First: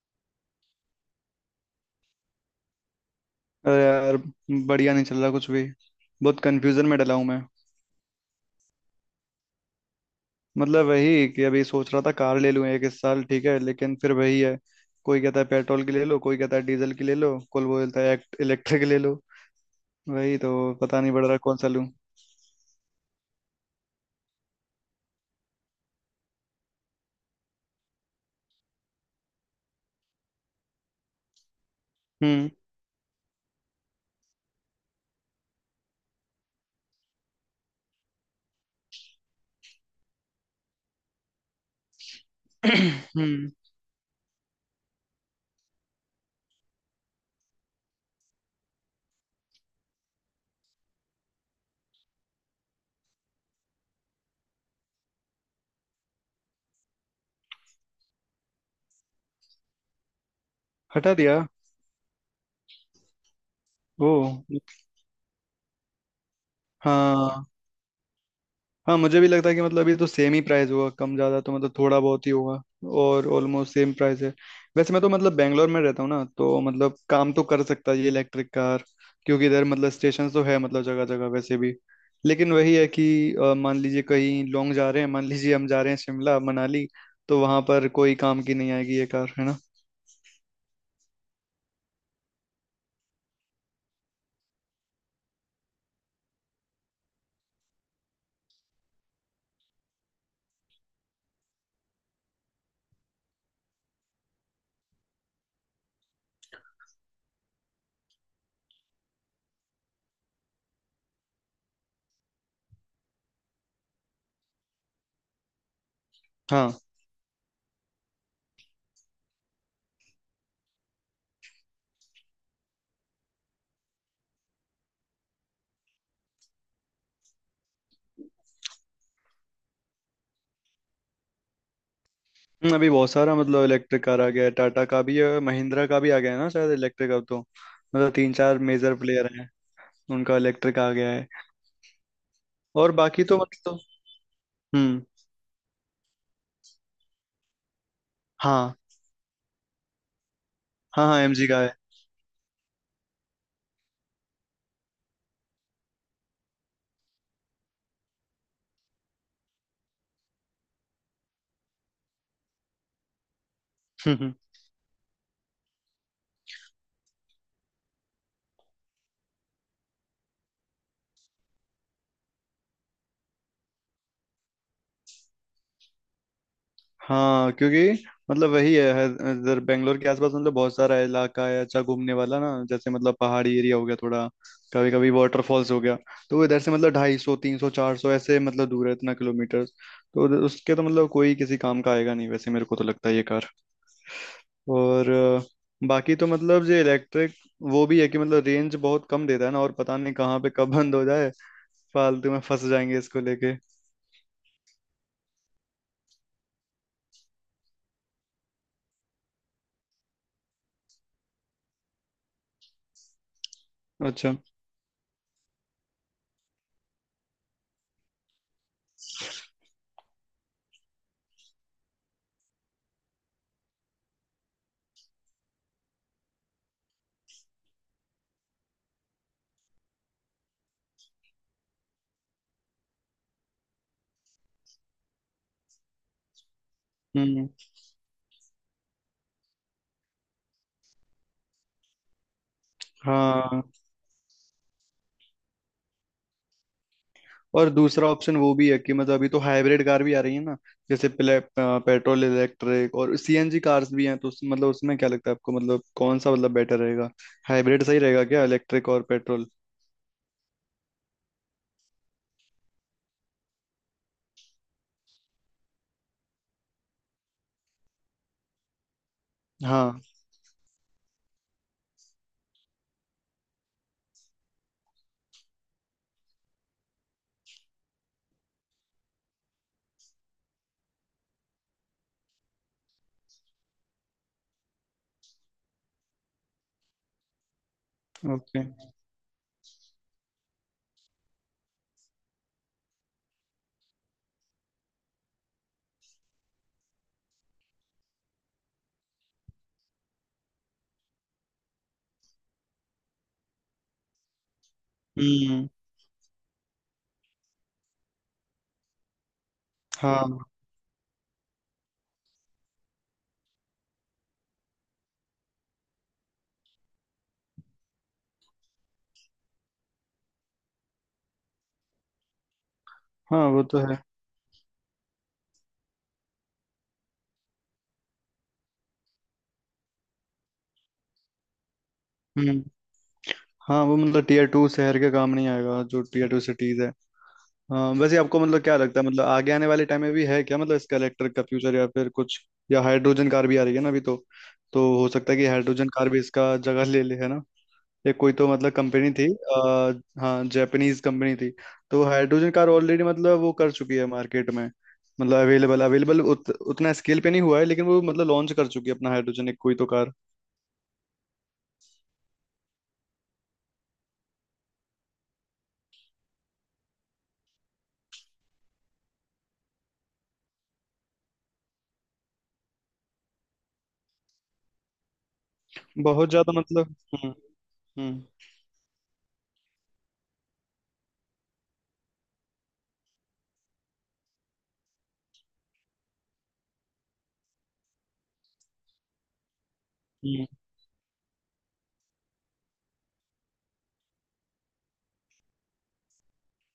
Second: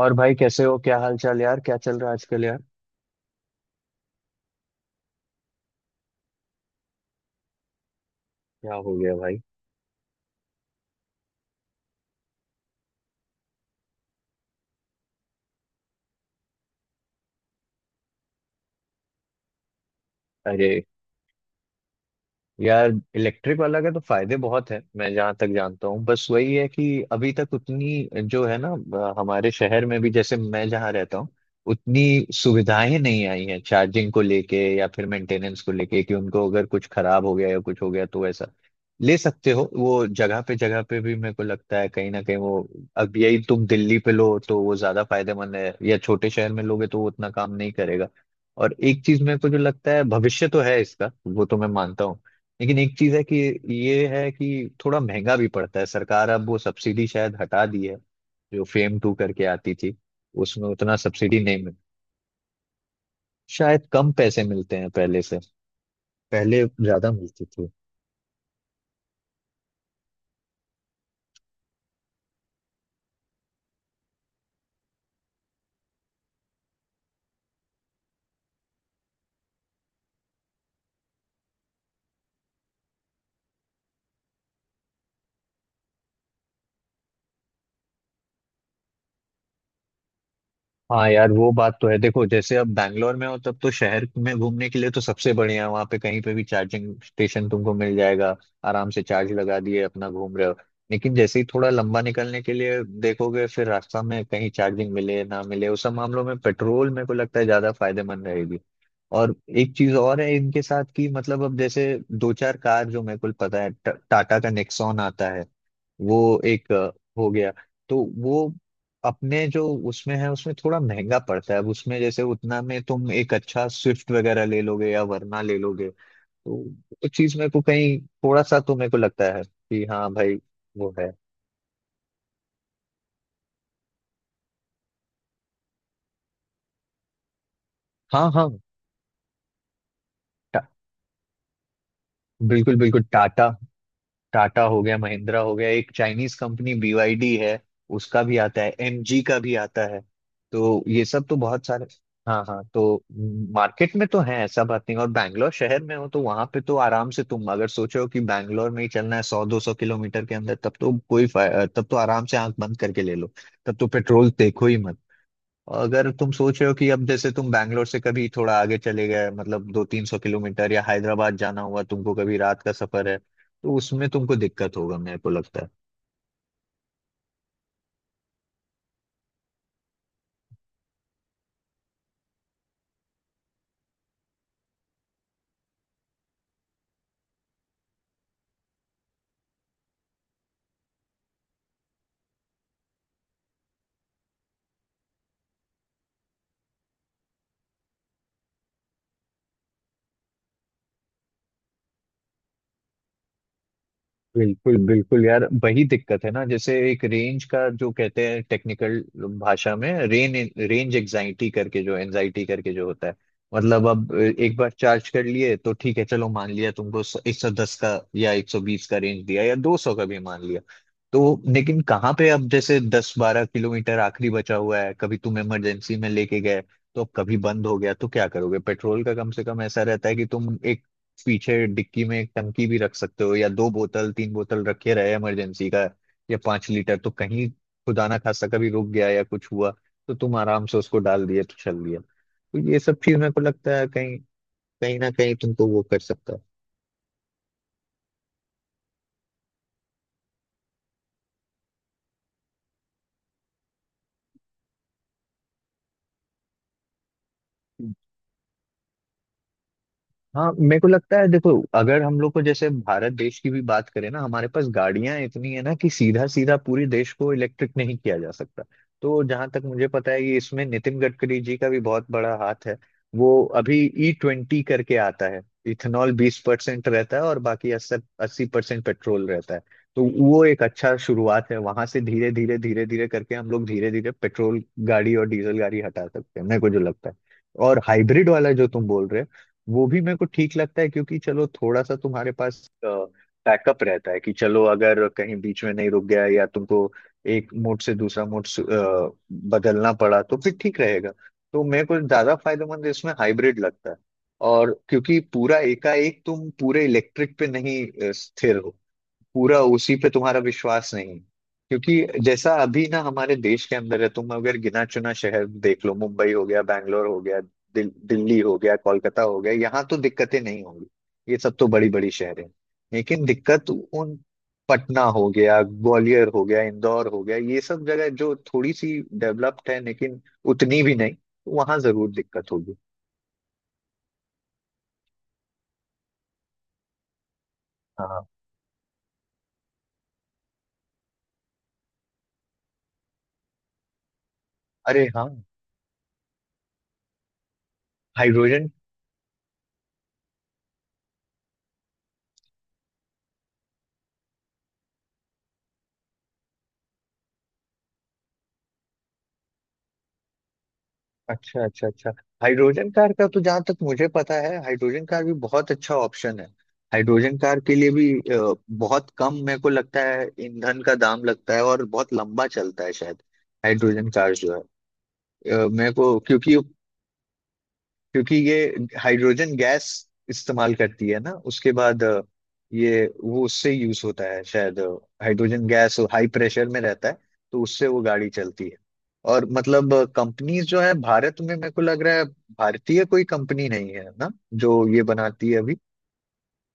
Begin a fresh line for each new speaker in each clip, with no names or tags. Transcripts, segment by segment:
और भाई कैसे हो, क्या हाल चाल यार? क्या चल रहा है आजकल यार?
अरे यार, बढ़िया नहीं चल रहा कुछ भी। बहुत कंफ्यूजन में डला हूँ मैं।
क्या हो गया भाई?
मतलब वही कि अभी सोच रहा था कार ले लूँ एक इस साल, ठीक है, लेकिन फिर वही है। कोई कहता है पेट्रोल की ले लो, कोई कहता है डीजल की ले लो, कोई बोलता है इलेक्ट्रिक ले लो। वही तो
अरे
पता नहीं पड़ रहा कौन सा लूँ।
यार, इलेक्ट्रिक वाला का तो फायदे बहुत हैं। मैं जहाँ तक जानता हूँ, बस वही है कि अभी तक उतनी जो है ना, हमारे शहर में भी, जैसे मैं जहाँ रहता हूँ, उतनी
हम्म।
सुविधाएं नहीं आई हैं। चार्जिंग को लेके या फिर मेंटेनेंस को लेके कि उनको अगर कुछ खराब हो गया या कुछ हो गया तो ऐसा ले सकते हो। वो जगह पे भी मेरे को लगता है कहीं ना कहीं वो, अब यही
हम्म।
तुम दिल्ली पे लो तो वो ज्यादा फायदेमंद है, या छोटे शहर में लोगे तो वो उतना काम नहीं करेगा। और एक चीज मेरे को जो लगता है, भविष्य तो है इसका वो तो मैं मानता हूँ, लेकिन एक चीज है कि ये है कि थोड़ा महंगा भी पड़ता है। सरकार अब वो सब्सिडी शायद हटा दी है जो फेम टू करके आती थी। उसमें उतना
हटा दिया?
सब्सिडी नहीं मिल, शायद
ओ।
कम पैसे मिलते हैं पहले से। पहले ज्यादा मिलती
हाँ,
थी।
हाँ मुझे भी लगता है कि मतलब अभी तो सेम ही प्राइस होगा, कम ज्यादा तो मतलब थोड़ा बहुत ही होगा। और ऑलमोस्ट सेम प्राइस है। वैसे मैं तो मतलब बेंगलोर में रहता हूँ ना, तो मतलब काम तो कर सकता है ये इलेक्ट्रिक कार, क्योंकि इधर मतलब स्टेशन तो है, मतलब जगह जगह वैसे भी। लेकिन वही है कि मान लीजिए कहीं लॉन्ग जा रहे हैं, मान लीजिए हम जा रहे हैं शिमला मनाली, तो वहां पर कोई काम की नहीं आएगी ये कार, है ना।
हाँ यार, वो बात तो है। देखो जैसे अब बैंगलोर में हो तब तो शहर में घूमने के लिए तो सबसे बढ़िया है। वहाँ पे कहीं पे भी चार्जिंग स्टेशन तुमको मिल जाएगा, आराम से चार्ज लगा दिए अपना घूम रहे हो। लेकिन जैसे ही थोड़ा लंबा निकलने के लिए देखोगे, फिर रास्ता में कहीं चार्जिंग मिले ना मिले, उस सब मामलों में पेट्रोल मेरे को लगता है ज्यादा फायदेमंद रहेगी। और एक चीज और है इनके साथ कि मतलब अब जैसे दो चार कार जो मेरे को पता है, टाटा का नेक्सॉन आता है। वो एक
हाँ।
हो गया, तो वो अपने जो उसमें है, उसमें थोड़ा महंगा पड़ता है। अब उसमें जैसे उतना में तुम एक अच्छा स्विफ्ट वगैरह ले लोगे या वरना ले लोगे, तो वो चीज मेरे को कहीं थोड़ा सा तो मेरे को लगता है कि हाँ भाई, वो है।
अभी बहुत सारा मतलब इलेक्ट्रिक कार आ गया है, टाटा का भी है, महिंद्रा का भी आ गया है ना शायद इलेक्ट्रिक अब तो। मतलब
हाँ
तीन
हाँ।
चार मेजर प्लेयर हैं, उनका
टा-
इलेक्ट्रिक आ गया है।
बिल्कुल
और
बिल्कुल,
बाकी तो
टाटा।
मतलब
टाटा हो गया,
हम्म।
महिंद्रा हो गया, एक चाइनीज कंपनी BYD है। उसका भी आता है,
हाँ
MG का भी आता है, तो ये
हाँ। हाँ,
सब तो
एमजी का
बहुत
है।
सारे। हाँ हाँ, तो मार्केट में तो है, ऐसा बात नहीं। और बैंगलोर शहर में हो तो वहां पे तो आराम से, तुम अगर सोचो कि बैंगलोर में ही चलना है, 100, 200 किलोमीटर के अंदर, तब तो कोई तब तो आराम से आंख बंद करके ले लो। तब तो
हम्म।
पेट्रोल
हम्म।
देखो ही मत। और अगर तुम सोच रहे हो कि अब जैसे तुम बैंगलोर से कभी थोड़ा आगे चले गए, मतलब 200, 300 किलोमीटर, या हैदराबाद जाना हुआ तुमको, कभी रात का सफर है, तो उसमें तुमको दिक्कत होगा मेरे को लगता है।
हाँ, क्योंकि मतलब वही है इधर बेंगलोर के आसपास मतलब बहुत सारा इलाका है अच्छा घूमने वाला ना, जैसे मतलब पहाड़ी एरिया हो गया थोड़ा, कभी कभी वाटरफॉल्स हो गया। तो वो इधर से मतलब ढाई सौ तीन सौ चार सौ ऐसे मतलब दूर है इतना किलोमीटर, तो उसके तो मतलब कोई किसी काम का आएगा नहीं वैसे, मेरे को तो लगता है ये कार। और बाकी तो मतलब ये इलेक्ट्रिक, वो भी है कि मतलब रेंज बहुत कम देता है ना, और पता नहीं कहाँ पे कब बंद हो जाए, फालतू में फंस जाएंगे इसको लेके।
बिल्कुल बिल्कुल यार, वही दिक्कत है ना, जैसे एक रेंज का जो कहते हैं टेक्निकल भाषा में, रेन रेंज एग्जाइटी करके जो एंजाइटी करके जो होता है, मतलब अब
अच्छा।
एक बार चार्ज कर लिए तो ठीक है, चलो मान लिया तुमको 110 का या 120 का रेंज दिया, या 200 का भी मान लिया। तो लेकिन कहाँ पे अब जैसे 10-12 किलोमीटर आखिरी बचा हुआ है, कभी तुम इमरजेंसी में लेके गए, तो अब कभी बंद हो गया तो क्या करोगे? पेट्रोल का कम से कम ऐसा रहता है कि तुम पीछे डिक्की में एक टंकी भी रख सकते हो, या दो बोतल तीन बोतल रखे रहे इमरजेंसी का, या 5 लीटर, तो कहीं
हम्म।
खुदा ना खास्ता कभी रुक गया या कुछ हुआ तो तुम आराम से उसको डाल दिए तो चल दिया। तो ये सब चीज मेरे को
हाँ।
लगता है कहीं कहीं ना कहीं तुमको वो कर सकता
और दूसरा ऑप्शन वो भी है कि मतलब अभी तो हाइब्रिड कार भी आ रही है ना, जैसे पेट्रोल इलेक्ट्रिक और सीएनजी कार्स भी हैं, तो मतलब उसमें क्या लगता है आपको, मतलब कौन सा मतलब बेटर रहेगा? हाइब्रिड
है।
सही रहेगा क्या, इलेक्ट्रिक और पेट्रोल?
हाँ, मेरे को लगता है देखो, अगर हम लोग को जैसे भारत देश की भी बात करें ना, हमारे पास गाड़ियां इतनी है ना कि सीधा सीधा पूरे देश को इलेक्ट्रिक नहीं किया जा सकता। तो जहां तक मुझे
हाँ।
पता है कि इसमें नितिन गडकरी जी का भी बहुत बड़ा हाथ है। वो अभी E20 करके आता है। इथेनॉल 20% रहता है और बाकी अस्सी, 80% पेट्रोल रहता है। तो वो एक अच्छा शुरुआत है, वहां से धीरे धीरे धीरे धीरे करके हम लोग धीरे धीरे पेट्रोल गाड़ी और डीजल गाड़ी हटा सकते हैं, मेरे को जो लगता है। और हाइब्रिड वाला
ओके।
जो तुम बोल रहे हो, वो भी मेरे को ठीक लगता है क्योंकि चलो थोड़ा सा तुम्हारे पास बैकअप रहता है कि चलो अगर कहीं बीच में नहीं रुक गया, या तुमको एक मोड से दूसरा मोड बदलना पड़ा तो फिर ठीक रहेगा। तो मेरे को ज्यादा फायदेमंद इसमें हाइब्रिड लगता है। और क्योंकि पूरा
हम्म।
एकाएक तुम पूरे इलेक्ट्रिक पे नहीं स्थिर हो, पूरा उसी पे
हाँ,
तुम्हारा विश्वास नहीं। क्योंकि जैसा अभी ना हमारे देश के अंदर है, तुम अगर गिना चुना शहर देख लो, मुंबई हो गया, बैंगलोर हो गया, दिल्ली हो गया, कोलकाता हो गया, यहाँ तो दिक्कतें नहीं होंगी। ये सब तो बड़ी बड़ी शहर है। लेकिन
हाँ वो
दिक्कत
तो है।
उन, पटना हो गया, ग्वालियर हो गया, इंदौर हो गया, ये सब जगह जो थोड़ी सी डेवलप्ड है लेकिन उतनी भी नहीं, वहां जरूर दिक्कत
हम्म।
होगी।
हाँ, वो मतलब टीयर टू शहर के काम नहीं आएगा जो टीयर टू सिटीज है। हाँ, वैसे
हाँ।
आपको मतलब क्या लगता है, मतलब आगे आने वाले टाइम में भी है क्या मतलब इसका, इलेक्ट्रिक का फ्यूचर, या फिर कुछ या हाइड्रोजन कार भी आ रही है ना अभी तो। तो
अरे
हो
हाँ,
सकता है कि हाइड्रोजन कार भी इसका जगह ले ले, है ना। ये कोई तो
हाइड्रोजन।
मतलब कंपनी थी हाँ, जापानीज कंपनी थी। तो हाइड्रोजन कार ऑलरेडी मतलब वो कर चुकी है मार्केट में। मतलब अवेलेबल, अवेलेबल उतना स्केल पे नहीं हुआ है, लेकिन वो मतलब लॉन्च कर चुकी है अपना हाइड्रोजन, एक कोई तो कार।
अच्छा अच्छा अच्छा, हाइड्रोजन कार का तो जहां तक मुझे पता है, हाइड्रोजन कार भी बहुत अच्छा ऑप्शन है। हाइड्रोजन कार के लिए भी बहुत कम मेरे को लगता है ईंधन का दाम लगता है, और बहुत लंबा चलता है शायद हाइड्रोजन कार जो है। मेरे को,
बहुत ज्यादा
क्योंकि
मतलब हम्म। हम्म।
क्योंकि ये हाइड्रोजन गैस इस्तेमाल करती है ना। उसके बाद ये वो उससे यूज होता है शायद। हाइड्रोजन गैस हाई प्रेशर में रहता है, तो उससे वो गाड़ी चलती है। और मतलब
हम्म।
कंपनीज जो है भारत में, मेरे को लग रहा है भारतीय कोई कंपनी नहीं है ना जो ये बनाती है अभी।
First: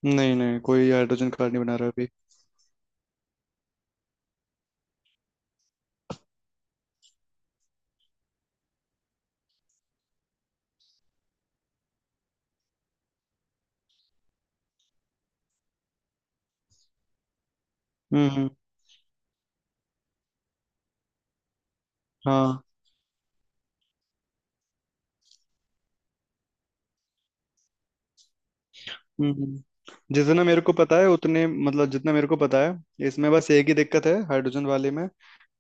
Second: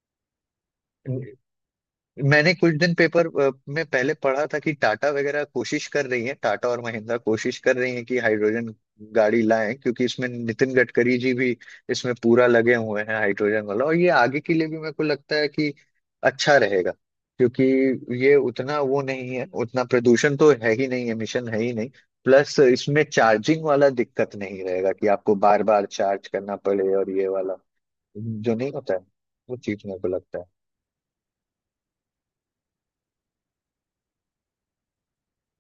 नहीं नहीं, कोई हाइड्रोजन कार नहीं बना रहा अभी।
मैंने कुछ दिन पेपर में पहले पढ़ा था कि टाटा वगैरह कोशिश कर रही है, टाटा और महिंद्रा कोशिश कर रही है कि हाइड्रोजन गाड़ी लाएं, क्योंकि इसमें नितिन गडकरी जी भी इसमें पूरा लगे हुए हैं हाइड्रोजन वाला। और ये आगे के लिए भी मेरे को लगता है कि अच्छा रहेगा क्योंकि
हम्म।
ये
हम्म।
उतना वो नहीं है, उतना प्रदूषण तो है ही नहीं, एमिशन है ही नहीं। प्लस
हाँ।
इसमें चार्जिंग वाला दिक्कत नहीं रहेगा कि आपको बार बार चार्ज करना पड़े, और ये वाला जो नहीं होता है, वो
हम्म।
चीज मेरे को लगता
जितना
है।
मेरे को पता है उतने मतलब, जितना मेरे को पता है इसमें बस एक ही दिक्कत है हाइड्रोजन वाले में,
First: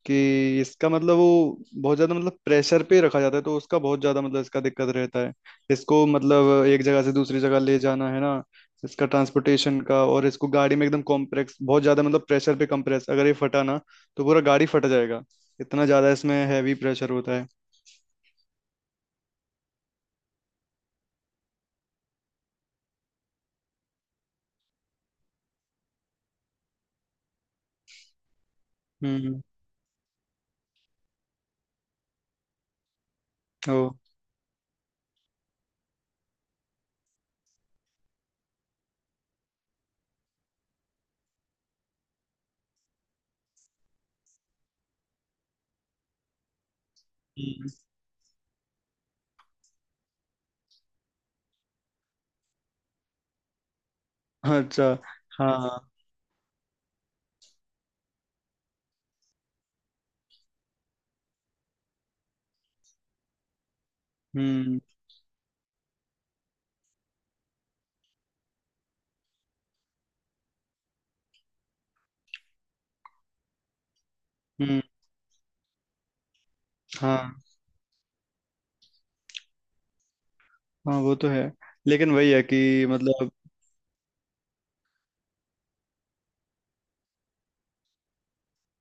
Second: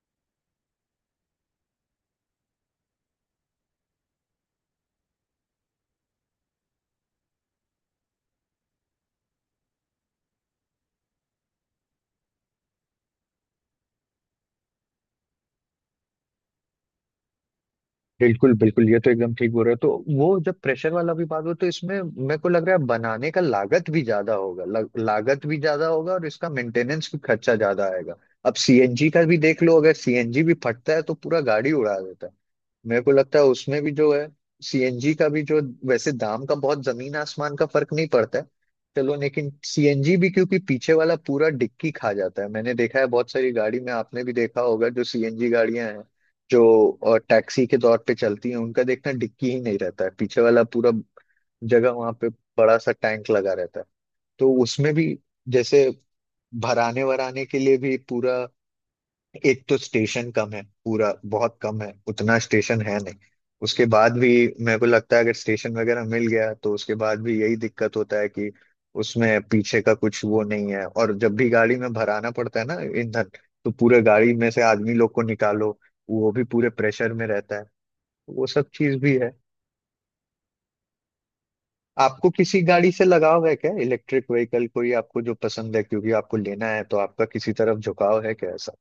कि इसका मतलब वो बहुत ज्यादा मतलब प्रेशर पे रखा जाता है, तो उसका बहुत ज्यादा मतलब इसका दिक्कत रहता है। इसको मतलब एक जगह से दूसरी जगह ले जाना है ना, इसका ट्रांसपोर्टेशन का, और इसको गाड़ी में एकदम कॉम्प्रेक्स बहुत ज्यादा मतलब प्रेशर पे कंप्रेस, अगर ये फटा ना तो पूरा गाड़ी फट जाएगा। इतना ज्यादा इसमें हैवी प्रेशर होता है।
बिल्कुल बिल्कुल, ये तो एकदम ठीक बोल रहे हो। तो वो जब प्रेशर वाला भी बात हो तो इसमें मेरे को लग रहा है बनाने का लागत भी ज्यादा होगा, लागत भी ज्यादा होगा, और इसका मेंटेनेंस भी खर्चा ज्यादा आएगा। अब सीएनजी का भी
हम्म।
देख लो, अगर सीएनजी भी फटता है तो पूरा गाड़ी उड़ा देता है। मेरे को लगता है
ओ।
उसमें भी जो है, सीएनजी का भी जो, वैसे दाम का बहुत जमीन आसमान का फर्क नहीं पड़ता है। चलो लेकिन सीएनजी भी क्योंकि पीछे वाला पूरा डिक्की खा जाता है, मैंने देखा है बहुत सारी गाड़ी में, आपने भी देखा होगा जो सीएनजी गाड़ियां हैं जो टैक्सी
हम्म।
के तौर पे चलती है, उनका देखना डिक्की ही नहीं रहता है, पीछे वाला पूरा जगह वहां पे बड़ा सा टैंक लगा रहता है। तो
अच्छा।
उसमें भी,
हाँ, हाँ।
जैसे भराने वराने के लिए भी पूरा, एक तो स्टेशन कम है, पूरा बहुत कम है, उतना स्टेशन है नहीं। उसके बाद भी मेरे
हम्म।
को लगता है अगर स्टेशन वगैरह मिल गया तो उसके बाद भी यही दिक्कत होता है कि उसमें पीछे का कुछ वो नहीं है, और जब भी गाड़ी में भराना पड़ता है ना ईंधन, तो पूरे गाड़ी में से
हम्म।
आदमी लोग को निकालो, वो भी पूरे प्रेशर में
हाँ,
रहता है। वो सब चीज भी है।
हाँ वो तो है, लेकिन
आपको
वही है
किसी
कि
गाड़ी से
मतलब
लगाव है क्या? इलेक्ट्रिक व्हीकल कोई आपको जो पसंद है? क्योंकि आपको लेना है, तो आपका किसी तरफ झुकाव है क्या ऐसा?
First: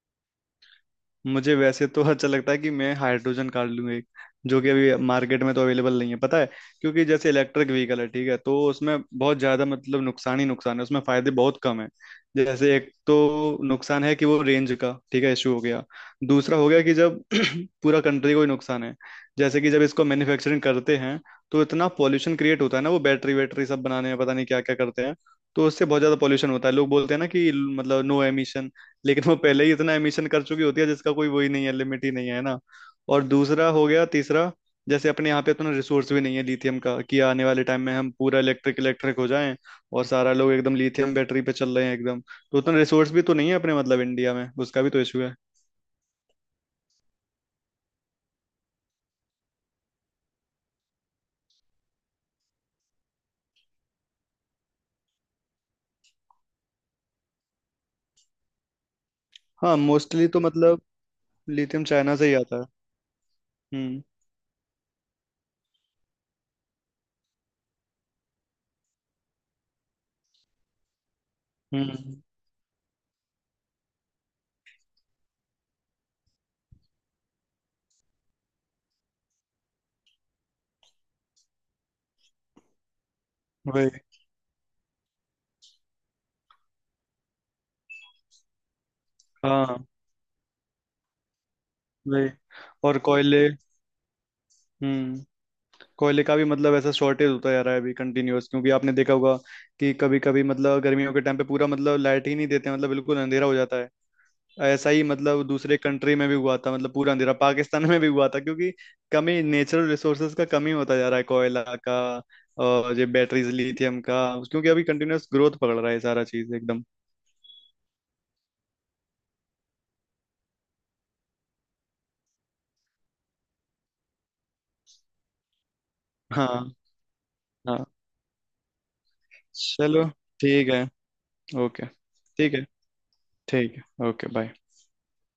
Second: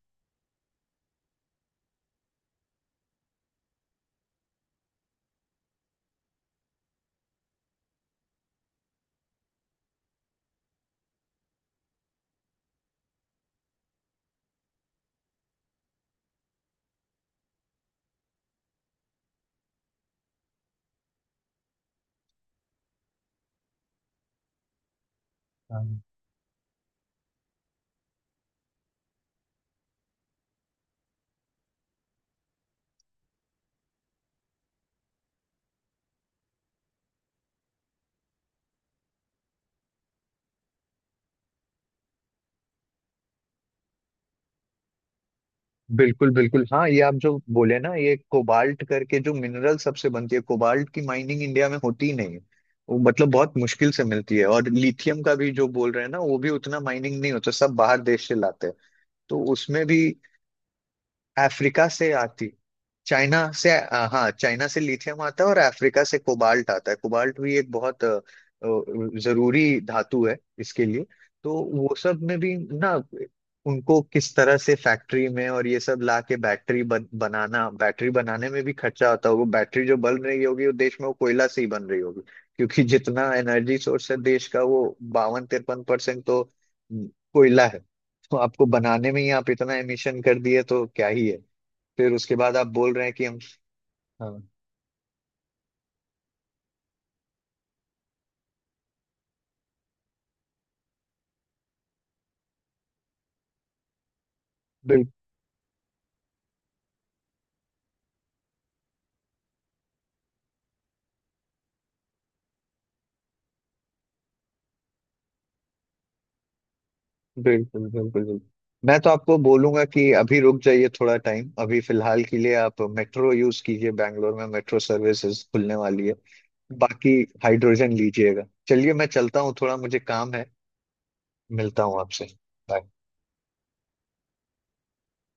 मुझे वैसे तो अच्छा लगता है कि मैं हाइड्रोजन कार लूँ एक, जो कि अभी मार्केट में तो अवेलेबल नहीं है, पता है। क्योंकि जैसे इलेक्ट्रिक व्हीकल है, ठीक है, तो उसमें बहुत ज़्यादा मतलब नुकसान ही नुकसान है, उसमें फ़ायदे बहुत कम है। जैसे एक तो नुकसान है कि वो रेंज का, ठीक है, इशू हो गया। दूसरा हो गया कि जब पूरा कंट्री को ही नुकसान है, जैसे कि जब इसको मैन्युफैक्चरिंग करते हैं तो इतना पॉल्यूशन क्रिएट होता है ना, वो बैटरी वैटरी सब बनाने में पता नहीं क्या क्या करते हैं। तो उससे
हाँ।
बहुत ज़्यादा पॉल्यूशन होता है। लोग बोलते हैं ना कि मतलब नो एमिशन, लेकिन वो पहले ही इतना एमिशन कर चुकी होती है जिसका कोई वही नहीं है, लिमिट ही नहीं है ना। और दूसरा हो गया, तीसरा, जैसे अपने यहाँ पे इतना रिसोर्स भी नहीं है लिथियम का कि आने वाले टाइम में हम पूरा इलेक्ट्रिक इलेक्ट्रिक हो जाएं, और सारा लोग एकदम लिथियम बैटरी पे चल रहे हैं एकदम, तो उतना रिसोर्स भी तो नहीं है अपने मतलब इंडिया में, उसका भी तो इशू है।
बिल्कुल बिल्कुल। हाँ, ये आप जो बोले ना, ये कोबाल्ट करके जो मिनरल, सबसे बनती है, कोबाल्ट की माइनिंग इंडिया में होती ही नहीं है। वो मतलब बहुत मुश्किल से मिलती है। और लिथियम का भी जो बोल रहे हैं ना, वो भी उतना माइनिंग नहीं होता, सब बाहर देश से लाते हैं। तो
हाँ,
उसमें भी
मोस्टली तो मतलब लिथियम
अफ्रीका से
चाइना से ही
आती,
आता है। हम्म।
हाँ चाइना से लिथियम आता है, और अफ्रीका से कोबाल्ट आता है। कोबाल्ट भी एक बहुत जरूरी धातु है इसके लिए। तो वो
हम्म।
सब में भी ना, उनको किस तरह से फैक्ट्री में और ये सब ला के बैटरी बनाना, बैटरी बनाने में भी खर्चा होता होगा। बैटरी जो बन रही होगी वो देश में, वो कोयला से ही बन रही होगी क्योंकि जितना एनर्जी
वही।
सोर्स है देश का, वो 52-53% तो कोयला है। तो आपको बनाने में ही आप इतना
हाँ।
एमिशन कर दिए तो क्या ही है? फिर
वही,
उसके बाद आप बोल
और
रहे हैं कि हम।
कोयले।
हाँ।
हम्म। कोयले का भी मतलब ऐसा शॉर्टेज होता जा रहा है अभी कंटिन्यूअस, क्योंकि आपने देखा होगा कि कभी कभी मतलब गर्मियों के टाइम पे पूरा मतलब लाइट ही नहीं देते, मतलब बिल्कुल अंधेरा हो जाता है। ऐसा ही
बिल्कुल
मतलब दूसरे कंट्री में भी हुआ था, मतलब पूरा अंधेरा पाकिस्तान में भी हुआ था, क्योंकि कमी, नेचुरल रिसोर्सेज का कमी होता जा रहा है, कोयला का, और ये बैटरीज लिथियम का, क्योंकि अभी कंटिन्यूअस ग्रोथ पकड़ रहा है सारा चीज एकदम।
बिल्कुल बिल्कुल बिल्कुल। मैं तो आपको बोलूंगा कि अभी रुक जाइए थोड़ा टाइम, अभी फिलहाल के लिए आप मेट्रो यूज कीजिए, बैंगलोर में मेट्रो सर्विसेज खुलने वाली है।
हाँ।
बाकी
हाँ।
हाइड्रोजन लीजिएगा। चलिए, मैं चलता हूँ, थोड़ा मुझे
चलो,
काम है।
ठीक है।
मिलता
ओके,
हूँ आपसे।
ठीक है।
Bye.
ठीक है, ओके, बाय।